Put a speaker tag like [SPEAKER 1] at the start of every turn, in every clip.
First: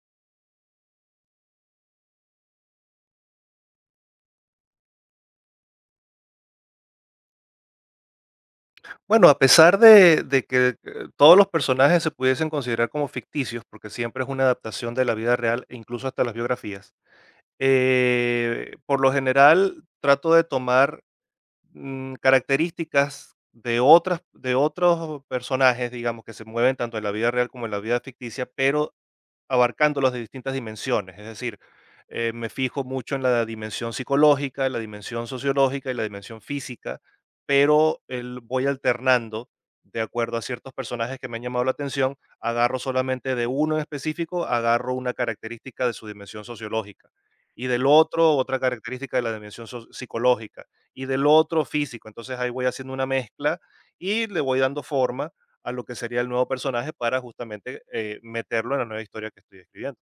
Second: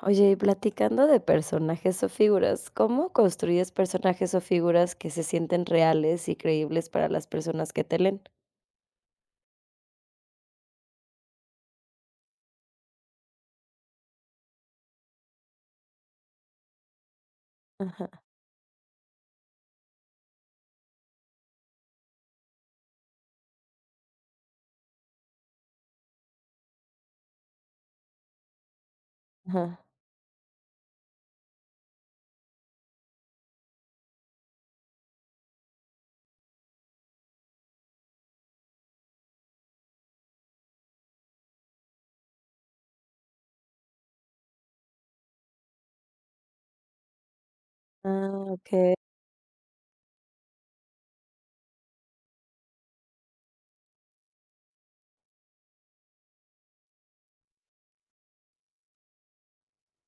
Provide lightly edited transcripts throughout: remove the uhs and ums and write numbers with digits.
[SPEAKER 1] Oye, y platicando de personajes o figuras, ¿cómo construyes personajes o figuras que se sienten reales y creíbles para las personas que te leen?
[SPEAKER 2] Bueno, a pesar de que todos los personajes se pudiesen considerar como ficticios, porque siempre es una adaptación de la vida real e incluso hasta las biografías, por lo general trato de tomar características de otros personajes, digamos, que se mueven tanto en la vida real como en la vida ficticia, pero
[SPEAKER 1] Ajá.
[SPEAKER 2] abarcándolos de distintas dimensiones, es decir, me fijo mucho en la dimensión psicológica, la dimensión sociológica y la dimensión física, pero voy alternando de acuerdo a ciertos personajes que me han llamado la atención, agarro solamente de uno en específico, agarro una característica de su dimensión sociológica y del otro
[SPEAKER 1] Ah,
[SPEAKER 2] otra
[SPEAKER 1] okey.
[SPEAKER 2] característica de la dimensión psicológica y del otro físico, entonces ahí voy haciendo una mezcla y le voy dando forma a lo que sería el nuevo personaje para justamente meterlo en la nueva historia que estoy escribiendo.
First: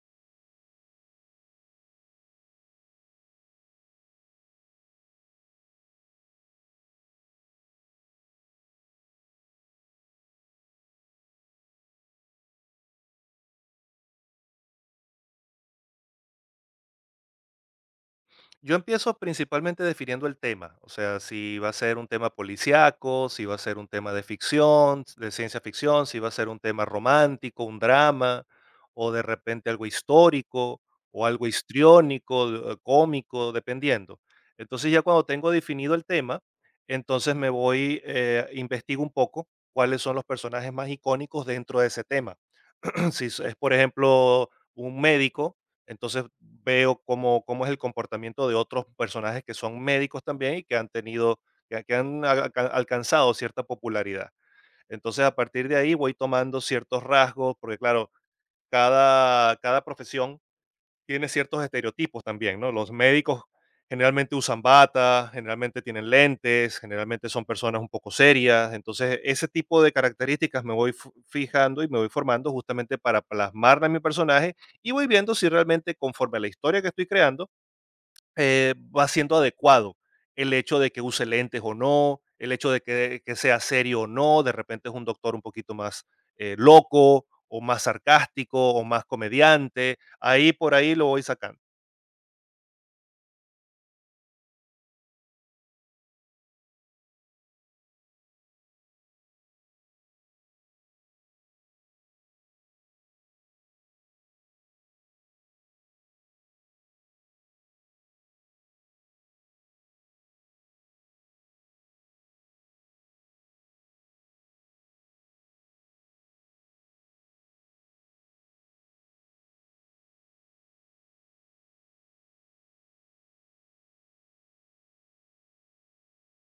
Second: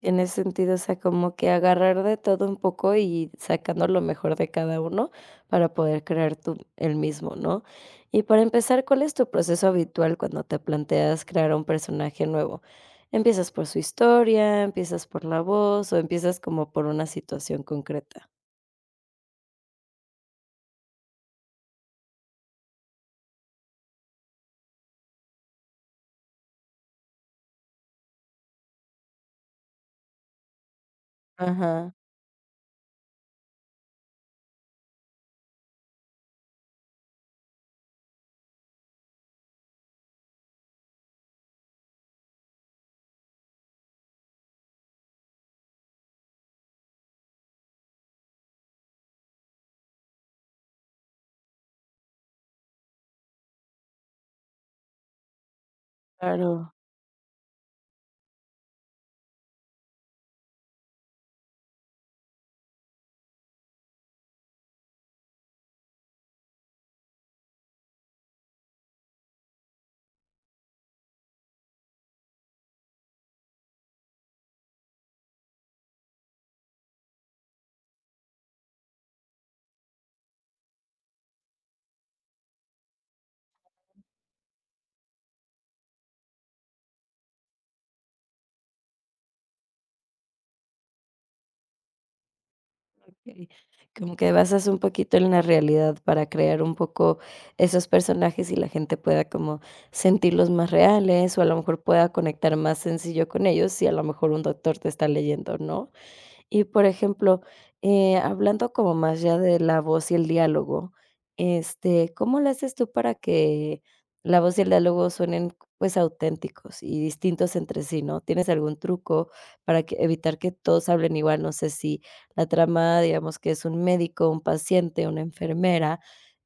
[SPEAKER 1] Tiene sentido, o sea, como que agarrar de todo un poco y sacando lo mejor de cada uno para poder crear tú el mismo, ¿no? Y para empezar, ¿cuál es tu proceso habitual cuando te planteas crear un personaje nuevo? ¿Empiezas por su historia, empiezas por la voz o empiezas como por una situación concreta?
[SPEAKER 2] Yo empiezo principalmente definiendo el tema, o sea, si va a ser un tema policíaco, si va a ser un tema de ficción, de ciencia ficción, si va a ser un tema romántico, un drama, o de repente algo histórico, o algo
[SPEAKER 1] Ajá,
[SPEAKER 2] histriónico, cómico, dependiendo. Entonces ya cuando tengo definido el tema, entonces investigo un poco cuáles son los personajes más icónicos dentro de ese tema. Si es, por ejemplo, un médico, entonces veo cómo, cómo es el comportamiento de otros personajes que son médicos también y que han tenido, que han alca- alcanzado cierta popularidad. Entonces a partir de ahí voy tomando
[SPEAKER 1] claro.
[SPEAKER 2] ciertos rasgos, porque claro, cada, cada profesión tiene ciertos estereotipos también, ¿no? Los médicos generalmente usan bata, generalmente tienen lentes, generalmente son personas un poco serias. Entonces, ese tipo de características me voy fijando y me voy formando justamente para plasmarla en mi personaje y voy viendo si realmente conforme a la historia que estoy creando va siendo adecuado el hecho de que use lentes o no, el hecho de que sea serio o no, de repente es un doctor un poquito más loco o más sarcástico o más comediante, ahí por ahí lo voy sacando.
[SPEAKER 1] Okey. Como que basas un poquito en la realidad para crear un poco esos personajes y la gente pueda como sentirlos más reales, o a lo mejor pueda conectar más sencillo con ellos si a lo mejor un doctor te está leyendo, ¿no? Y por ejemplo, hablando como más ya de la voz y el diálogo, este, ¿cómo le haces tú para que la voz y el diálogo suenen, pues, auténticos y distintos entre sí, no? ¿Tienes algún truco para que evitar que todos hablen igual? No sé si la trama, digamos que es un médico, un paciente, una enfermera,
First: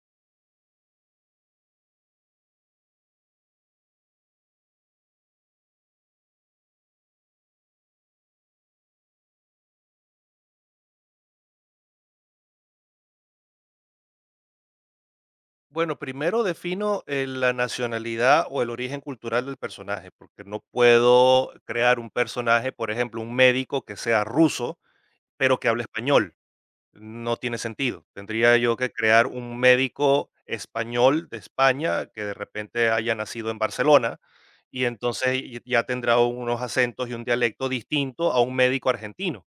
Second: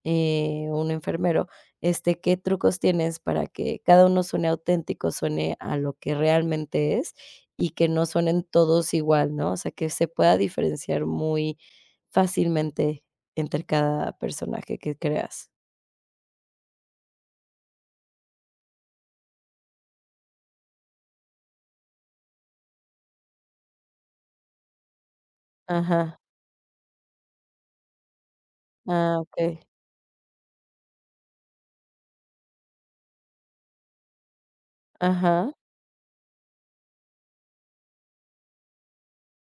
[SPEAKER 1] un enfermero, este, ¿qué trucos tienes para que cada uno suene auténtico, suene a lo que realmente es? Y que no suenen todos igual, ¿no? O sea, que se pueda diferenciar muy fácilmente entre cada personaje que creas.
[SPEAKER 2] Bueno, primero defino, la nacionalidad o el origen cultural del personaje, porque no puedo crear un personaje, por ejemplo, un médico que sea ruso, pero que hable
[SPEAKER 1] Ajá.
[SPEAKER 2] español no tiene sentido. Tendría yo que
[SPEAKER 1] Ah,
[SPEAKER 2] crear un
[SPEAKER 1] okey.
[SPEAKER 2] médico español de España que de repente haya nacido en Barcelona y entonces
[SPEAKER 1] Ajá.
[SPEAKER 2] ya tendrá unos acentos y un dialecto distinto a un médico argentino.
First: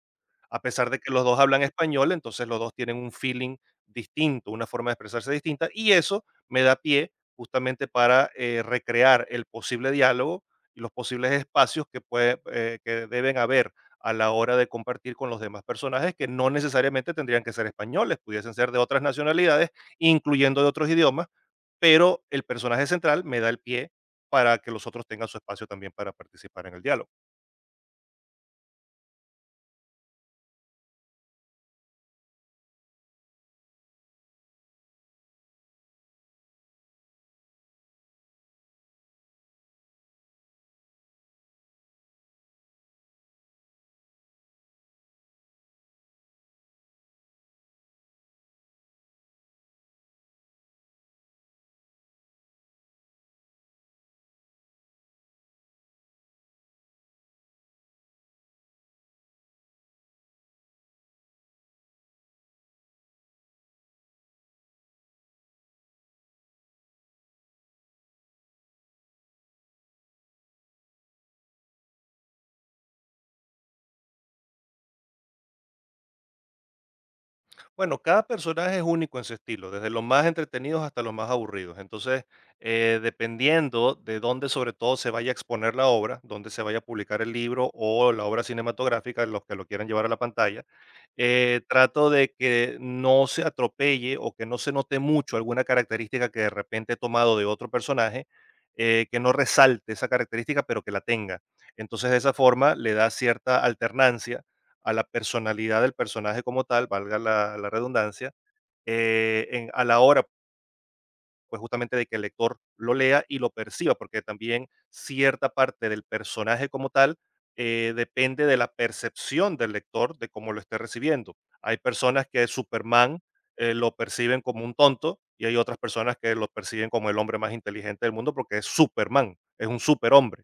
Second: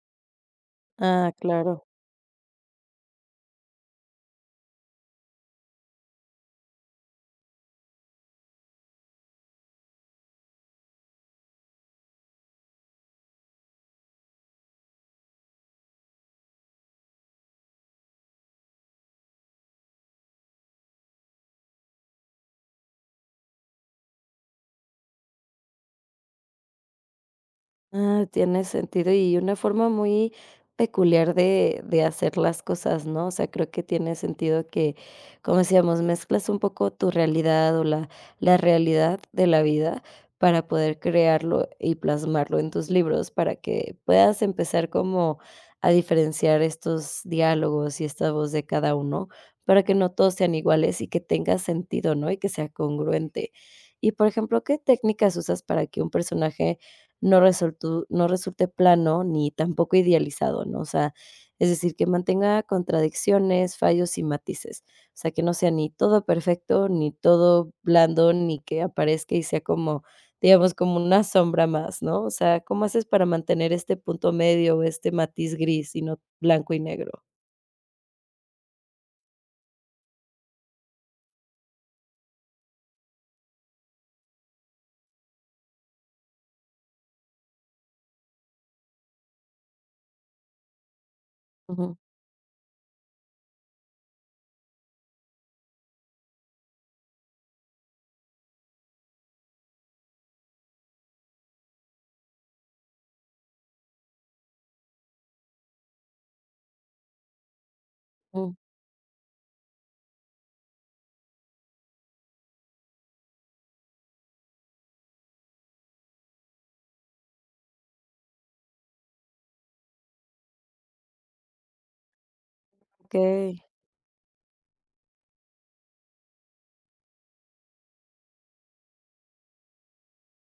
[SPEAKER 2] A pesar de que los
[SPEAKER 1] Ah,
[SPEAKER 2] dos hablan
[SPEAKER 1] claro.
[SPEAKER 2] español, entonces los dos tienen un feeling distinto, una forma de expresarse distinta y eso me da pie justamente para recrear el posible diálogo y los posibles espacios que deben haber a la hora de compartir con los demás personajes que no necesariamente tendrían que ser españoles, pudiesen ser de otras nacionalidades, incluyendo de otros idiomas, pero el personaje central me da el pie para que los otros tengan su espacio también para participar en el diálogo.
[SPEAKER 1] Ah, tiene sentido y una forma muy peculiar de hacer las cosas, ¿no? O sea, creo que tiene sentido que, como decíamos, mezclas un poco tu realidad o la realidad de la vida para poder crearlo y plasmarlo en tus libros, para que puedas empezar como a diferenciar estos diálogos y esta voz de cada uno, para que no todos sean iguales y que tenga sentido, ¿no? Y que sea congruente. Y, por ejemplo, ¿qué técnicas usas para que un personaje no resulte plano ni tampoco idealizado, ¿no? O sea, es decir, que mantenga contradicciones, fallos y matices. O sea, que no sea ni todo perfecto, ni todo blando, ni que aparezca y sea como, digamos, como una sombra más, ¿no? O sea, ¿cómo haces para mantener este punto medio, este matiz gris y no blanco y negro?
[SPEAKER 2] Bueno, cada personaje es único en su estilo, desde los más entretenidos hasta los más aburridos. Entonces, dependiendo de dónde sobre todo se vaya a exponer la obra, dónde se vaya a publicar el libro o la obra cinematográfica, los que lo quieran llevar a la pantalla.
[SPEAKER 1] Ujú,
[SPEAKER 2] Trato de que no se atropelle o que no se note mucho alguna característica que de repente he tomado de otro personaje, que no resalte esa característica, pero que la tenga. Entonces, de esa forma le da cierta alternancia a la personalidad del personaje como tal, valga la redundancia,
[SPEAKER 1] mm,
[SPEAKER 2] a la hora pues justamente de que el lector lo lea y lo perciba, porque también cierta parte del personaje como tal depende de la percepción del lector de cómo lo esté recibiendo. Hay personas que Superman
[SPEAKER 1] okey,
[SPEAKER 2] lo perciben como un tonto y hay otras personas que lo perciben como el hombre más inteligente del mundo porque es Superman, es un superhombre.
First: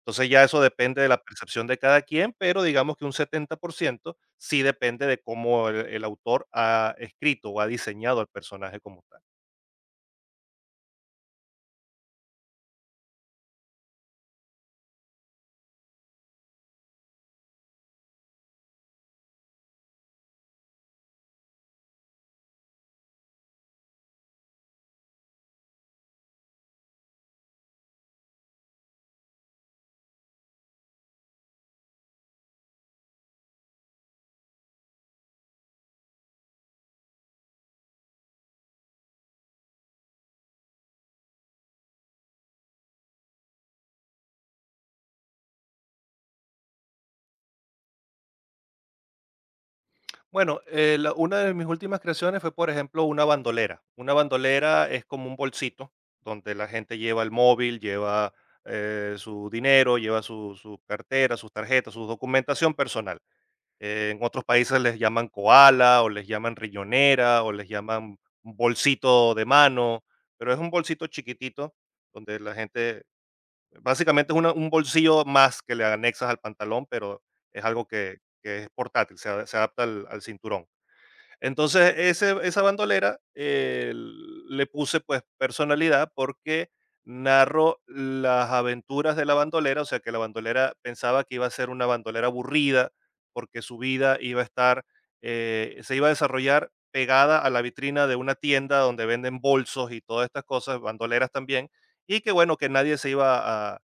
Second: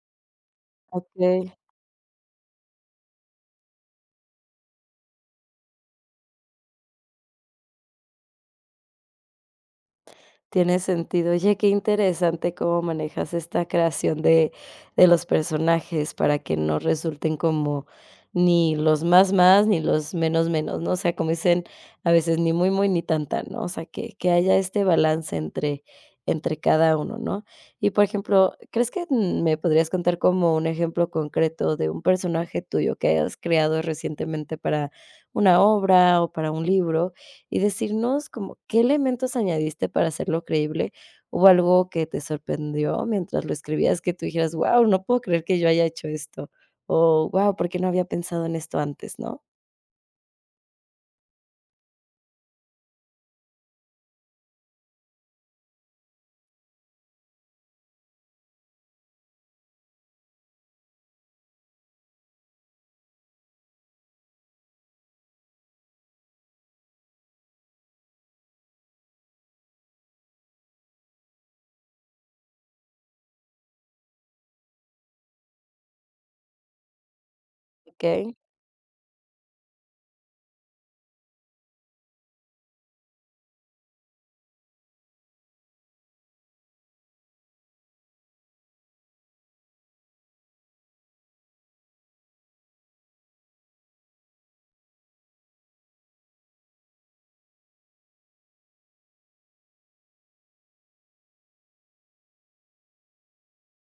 [SPEAKER 2] Entonces ya eso depende de la
[SPEAKER 1] okey.
[SPEAKER 2] percepción de cada quien, pero digamos que un 70% sí depende de cómo el autor ha escrito o ha diseñado al personaje como tal.
[SPEAKER 1] Tiene sentido. Oye, qué interesante cómo manejas esta creación de los personajes para que no resulten como ni los más, más, ni los menos, menos, ¿no? O sea, como dicen a veces, ni muy, muy, ni tan, tan, ¿no? O sea, que haya este balance entre cada uno, ¿no? Y, por ejemplo, ¿crees que me podrías contar como un ejemplo concreto de un personaje tuyo que hayas creado recientemente para una obra o para un libro? Y decirnos como qué elementos añadiste para hacerlo creíble. ¿Hubo algo que te sorprendió mientras lo escribías que tú dijeras: "Guau, no puedo creer que yo haya hecho esto", o "Guau, por qué no había pensado en esto antes", no?
[SPEAKER 2] Bueno, una de mis últimas creaciones fue, por ejemplo, una bandolera. Una bandolera es como un bolsito donde la gente lleva el móvil, lleva su dinero, lleva su cartera, sus tarjetas, su documentación personal. En otros países les llaman koala o les llaman riñonera o les llaman bolsito de mano, pero es un bolsito chiquitito donde la gente, básicamente es un bolsillo más que le anexas al pantalón, pero es algo
[SPEAKER 1] Okey,
[SPEAKER 2] que es portátil, se adapta al cinturón. Entonces, esa bandolera le puse pues personalidad porque narro las aventuras de la bandolera, o sea que la bandolera pensaba que iba a ser una bandolera aburrida porque su vida se iba a desarrollar pegada a la vitrina de una tienda donde venden bolsos y todas estas cosas, bandoleras también, y que bueno, que nadie se iba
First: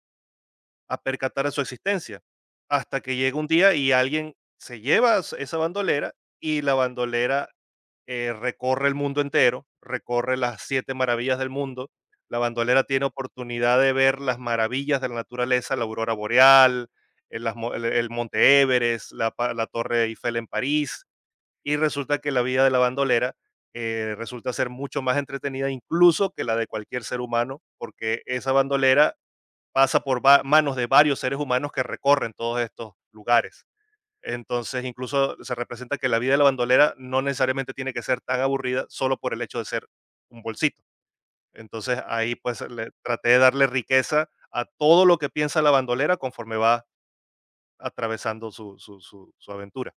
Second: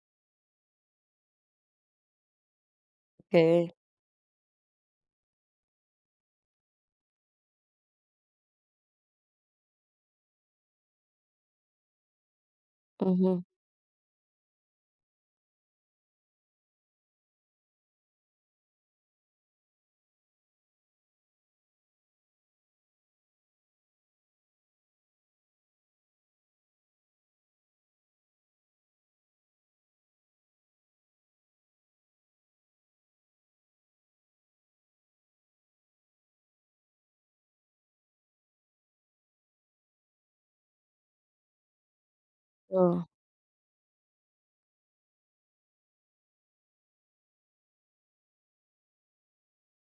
[SPEAKER 2] a percatar de su existencia, hasta que llega un
[SPEAKER 1] okey.
[SPEAKER 2] día y alguien se lleva esa bandolera y la bandolera recorre el mundo entero, recorre las siete maravillas del mundo. La bandolera tiene
[SPEAKER 1] Ujú.
[SPEAKER 2] oportunidad de ver las maravillas de la naturaleza, la aurora boreal, el, las mo- el monte Everest, la torre Eiffel en París, y resulta que la vida de la bandolera resulta ser mucho más entretenida incluso que la de cualquier ser humano, porque esa bandolera pasa por manos de varios seres humanos que recorren todos estos lugares. Entonces, incluso se representa que la vida de la bandolera no necesariamente tiene que ser tan aburrida solo por el hecho de ser un bolsito. Entonces, ahí pues le traté de darle riqueza a todo lo que piensa la bandolera conforme va atravesando su aventura.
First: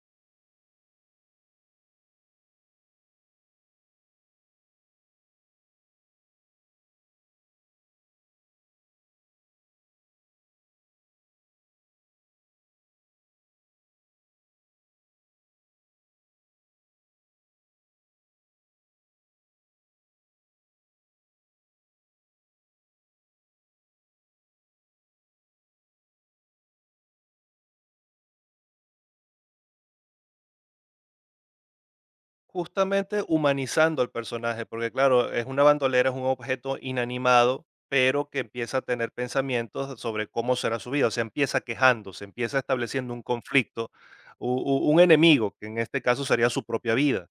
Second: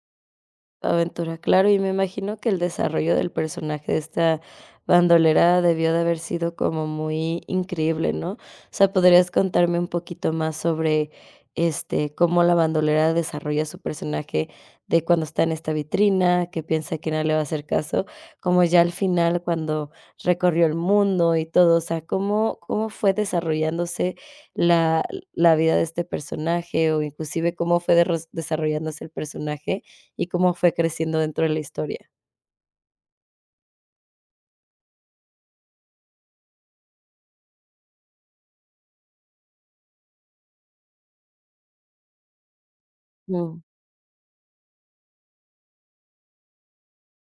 [SPEAKER 1] Aventura, claro, y me imagino que el desarrollo del personaje de esta bandolera debió de haber sido como muy increíble, ¿no? O sea, ¿podrías contarme un poquito más sobre, este, cómo la bandolera desarrolla su personaje de cuando está en esta vitrina, que piensa que nadie le va a hacer caso, como ya al final cuando recorrió el mundo y todo? O sea, ¿cómo fue desarrollándose la vida de este personaje o inclusive cómo fue derros desarrollándose el personaje? Y cómo fue creciendo dentro de la historia.
[SPEAKER 2] Justamente humanizando al personaje, porque claro, es una bandolera, es un objeto inanimado, pero que empieza a tener pensamientos sobre cómo será su vida. O sea, empieza quejándose, empieza estableciendo un
[SPEAKER 1] Mm,
[SPEAKER 2] conflicto, un enemigo, que en este caso sería su propia vida.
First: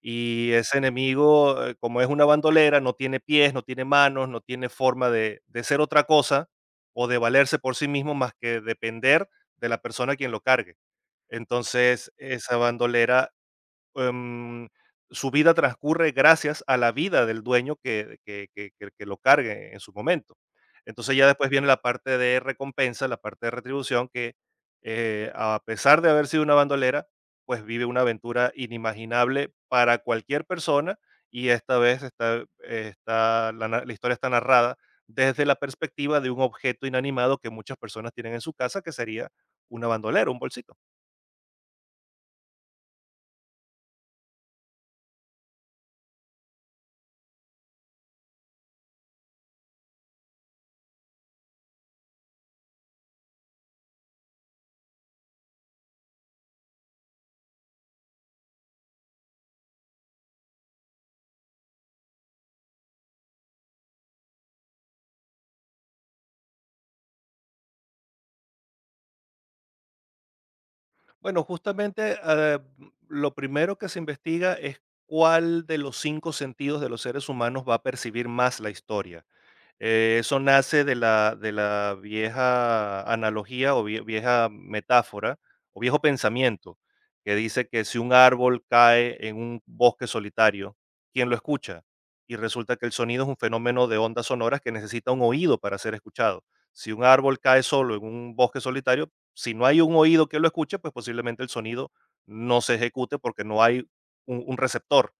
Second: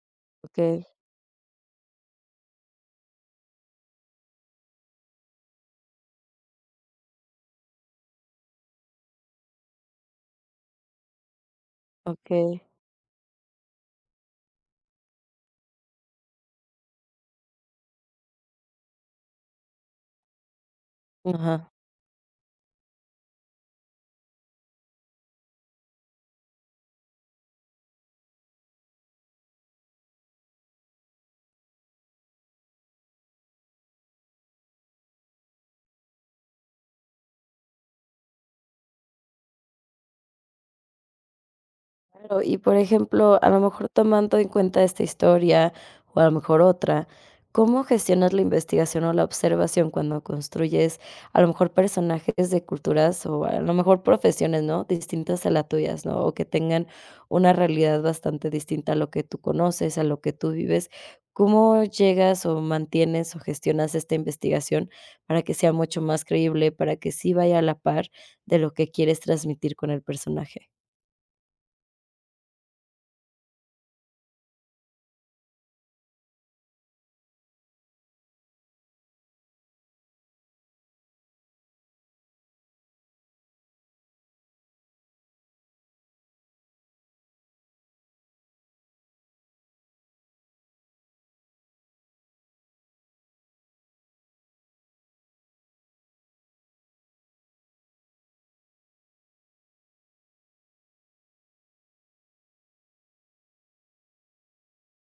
[SPEAKER 2] Y ese
[SPEAKER 1] okey,
[SPEAKER 2] enemigo, como es una bandolera, no tiene pies, no tiene manos, no tiene forma de ser otra cosa o de valerse por sí mismo más que depender de la persona a quien lo cargue. Entonces, esa
[SPEAKER 1] okey.
[SPEAKER 2] bandolera em, su vida transcurre gracias a la vida del dueño que lo cargue en su momento. Entonces ya después viene
[SPEAKER 1] Ajá.
[SPEAKER 2] la parte de recompensa, la parte de retribución, que a pesar de haber sido una bandolera, pues vive una aventura inimaginable para cualquier persona y esta vez la historia está narrada desde la perspectiva de un objeto inanimado que muchas personas tienen en su casa, que sería una bandolera, un bolsito.
[SPEAKER 1] Claro, y por ejemplo, a lo mejor tomando en cuenta esta historia o a lo mejor otra, ¿cómo gestionas la investigación o la observación cuando construyes a lo mejor personajes de culturas o a lo mejor profesiones, ¿no? Distintas a las tuyas, ¿no? O que tengan una realidad bastante distinta a lo que tú conoces, a lo que tú vives. ¿Cómo llegas o mantienes o gestionas esta investigación para que sea mucho más creíble, para que sí vaya a la par de lo que quieres transmitir con el personaje?
[SPEAKER 2] Bueno, justamente, ah, lo primero que se investiga es cuál de los 5 sentidos de los seres humanos va a percibir más la historia. Eso nace de la vieja analogía o vieja metáfora o viejo pensamiento que dice que si un árbol cae en un bosque solitario, ¿quién lo escucha? Y resulta que el sonido es un fenómeno de ondas sonoras que necesita un oído para ser escuchado. Si un árbol cae solo en un bosque solitario, si no hay un oído que lo escuche, pues posiblemente el sonido no se ejecute porque no hay un receptor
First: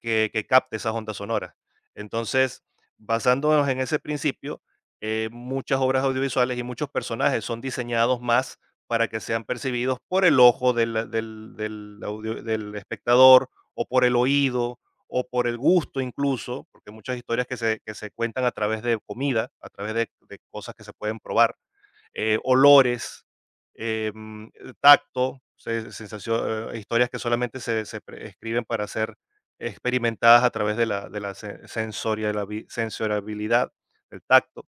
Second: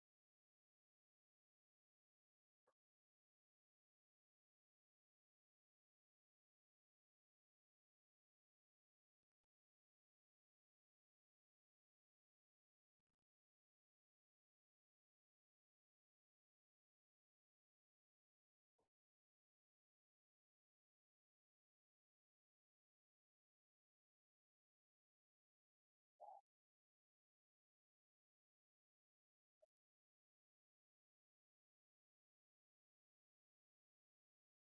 [SPEAKER 2] que capte esas ondas sonoras. Entonces, basándonos en ese principio, muchas obras audiovisuales y muchos personajes son diseñados más para que sean percibidos por el ojo del audio del espectador, o por el oído, o por el gusto incluso, porque hay muchas historias que se cuentan a través de comida, a través de cosas que se pueden probar, olores, em, tacto, se sensacio historias que solamente se pre escriben para hacer experimentadas a través de la se sensorialabi sensorialidad del tacto.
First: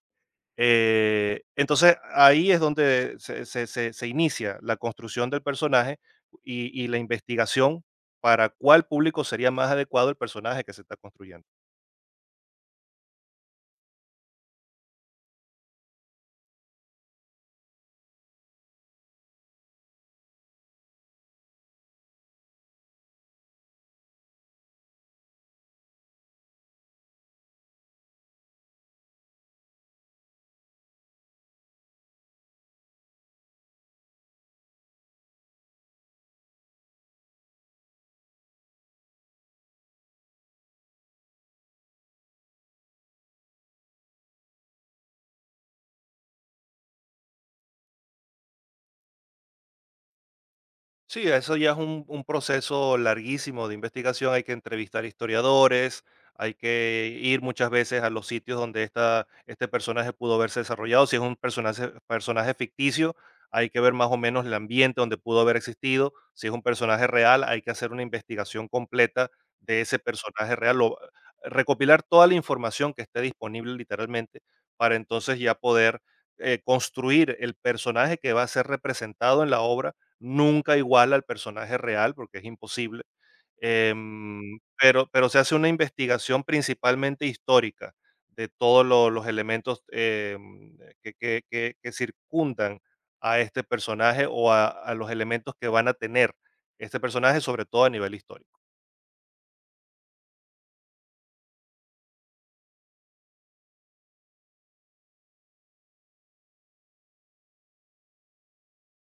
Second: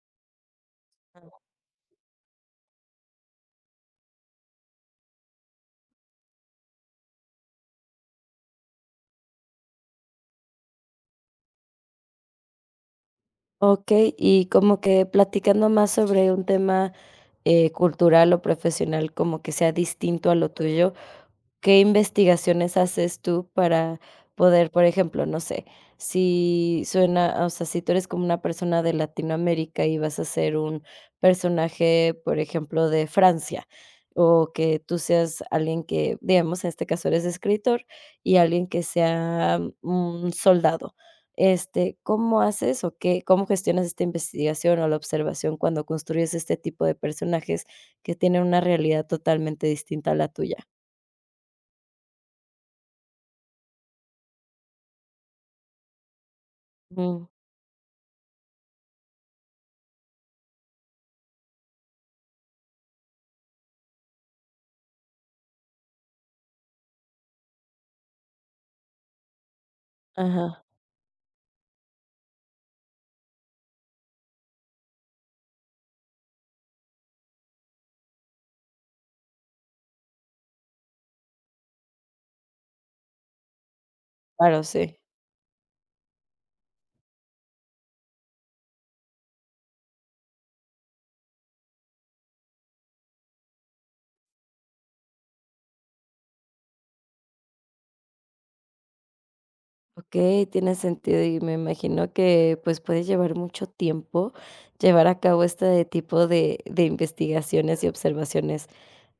[SPEAKER 2] Entonces, ahí es donde se inicia la construcción del personaje y la investigación para cuál público sería más adecuado el personaje que se está construyendo.
[SPEAKER 1] Okey, y como que platicando más sobre un tema, cultural o profesional, como que sea distinto a lo tuyo, ¿qué investigaciones haces tú para poder, por ejemplo, no sé, si suena, o sea, si tú eres como una persona de Latinoamérica y vas a ser un personaje, por ejemplo, de Francia, o que tú seas alguien que, digamos, en este caso eres escritor y alguien que sea un soldado. Este, ¿cómo haces o qué, cómo gestionas esta investigación o la observación cuando construyes este tipo de personajes que tienen una realidad totalmente distinta a la tuya?
[SPEAKER 2] Sí, eso ya es un proceso larguísimo de investigación. Hay que entrevistar historiadores, hay que ir muchas veces a los sitios donde este personaje pudo haberse desarrollado. Si es un personaje ficticio, hay que ver más o menos el ambiente donde pudo haber existido. Si es un personaje real, hay que hacer una investigación completa de ese personaje
[SPEAKER 1] Ajá,
[SPEAKER 2] real, o recopilar toda la información que esté disponible literalmente para entonces ya poder construir el personaje que va a ser representado en la obra nunca iguala al personaje real, porque es imposible,
[SPEAKER 1] claro, sí.
[SPEAKER 2] pero se hace una investigación principalmente histórica de todos lo los elementos, que circundan a este personaje o a los elementos que van a tener este personaje, sobre todo a nivel histórico.
[SPEAKER 1] Okey, tiene sentido, y me imagino que, pues, puede llevar mucho tiempo llevar a cabo este tipo de investigaciones y observaciones.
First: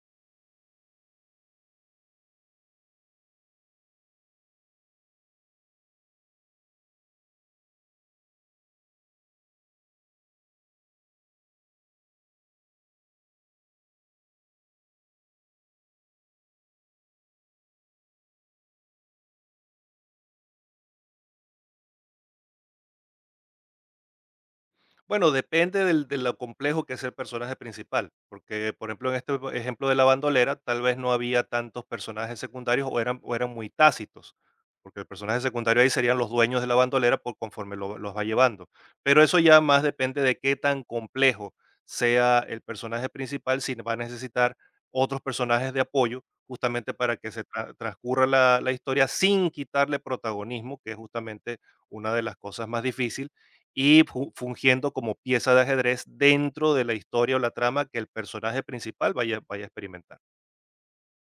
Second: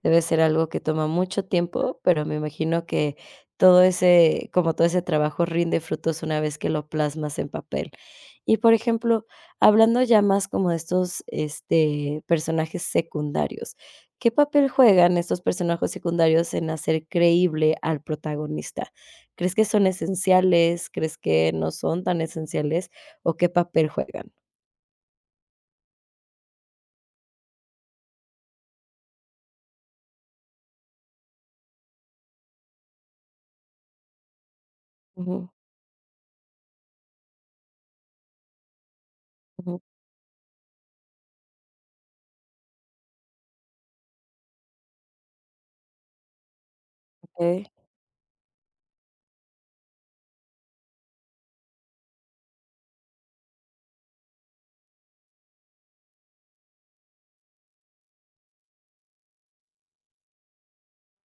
[SPEAKER 1] Debe ser algo que toma mucho tiempo, pero me imagino que todo ese como todo ese trabajo rinde frutos una vez que lo plasmas en papel. Y, por ejemplo, hablando ya más como de estos, este, personajes secundarios, ¿qué papel juegan estos personajes secundarios en hacer creíble al protagonista? ¿Crees que son esenciales? ¿Crees que no son tan esenciales? ¿O qué papel juegan?
[SPEAKER 2] Bueno, depende del, de lo complejo que es el personaje principal, porque por ejemplo en este ejemplo de la bandolera tal vez no había tantos personajes secundarios o eran muy tácitos, porque el personaje
[SPEAKER 1] Ujú,
[SPEAKER 2] secundario ahí serían los dueños de la bandolera por conforme los va llevando. Pero eso ya
[SPEAKER 1] ujú,
[SPEAKER 2] más depende de qué tan complejo sea el personaje principal, si va a necesitar otros personajes de apoyo justamente para que se
[SPEAKER 1] okey.
[SPEAKER 2] transcurra la, la historia sin quitarle protagonismo, que es justamente una de las cosas más difíciles y fungiendo como pieza de ajedrez dentro de la historia o la trama que el personaje principal vaya a experimentar.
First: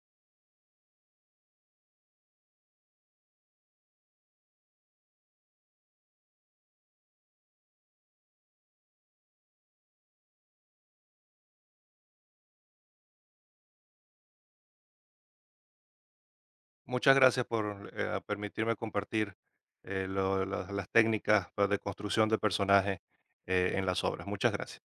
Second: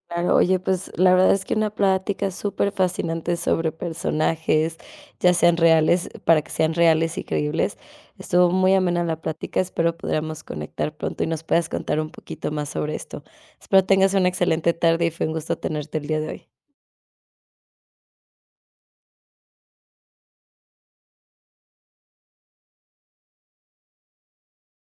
[SPEAKER 1] Claro, oye, pues la verdad es que una plática súper fascinante sobre personajes, ya sean reales, para que sean reales y creíbles. Estuvo muy amena la plática, espero podamos conectar pronto y nos puedas contar un poquito más sobre esto. Espero tengas una excelente tarde y fue un gusto tenerte el día de hoy.
[SPEAKER 2] Muchas gracias por permitirme compartir las técnicas pues, de construcción de personajes en las obras. Muchas gracias.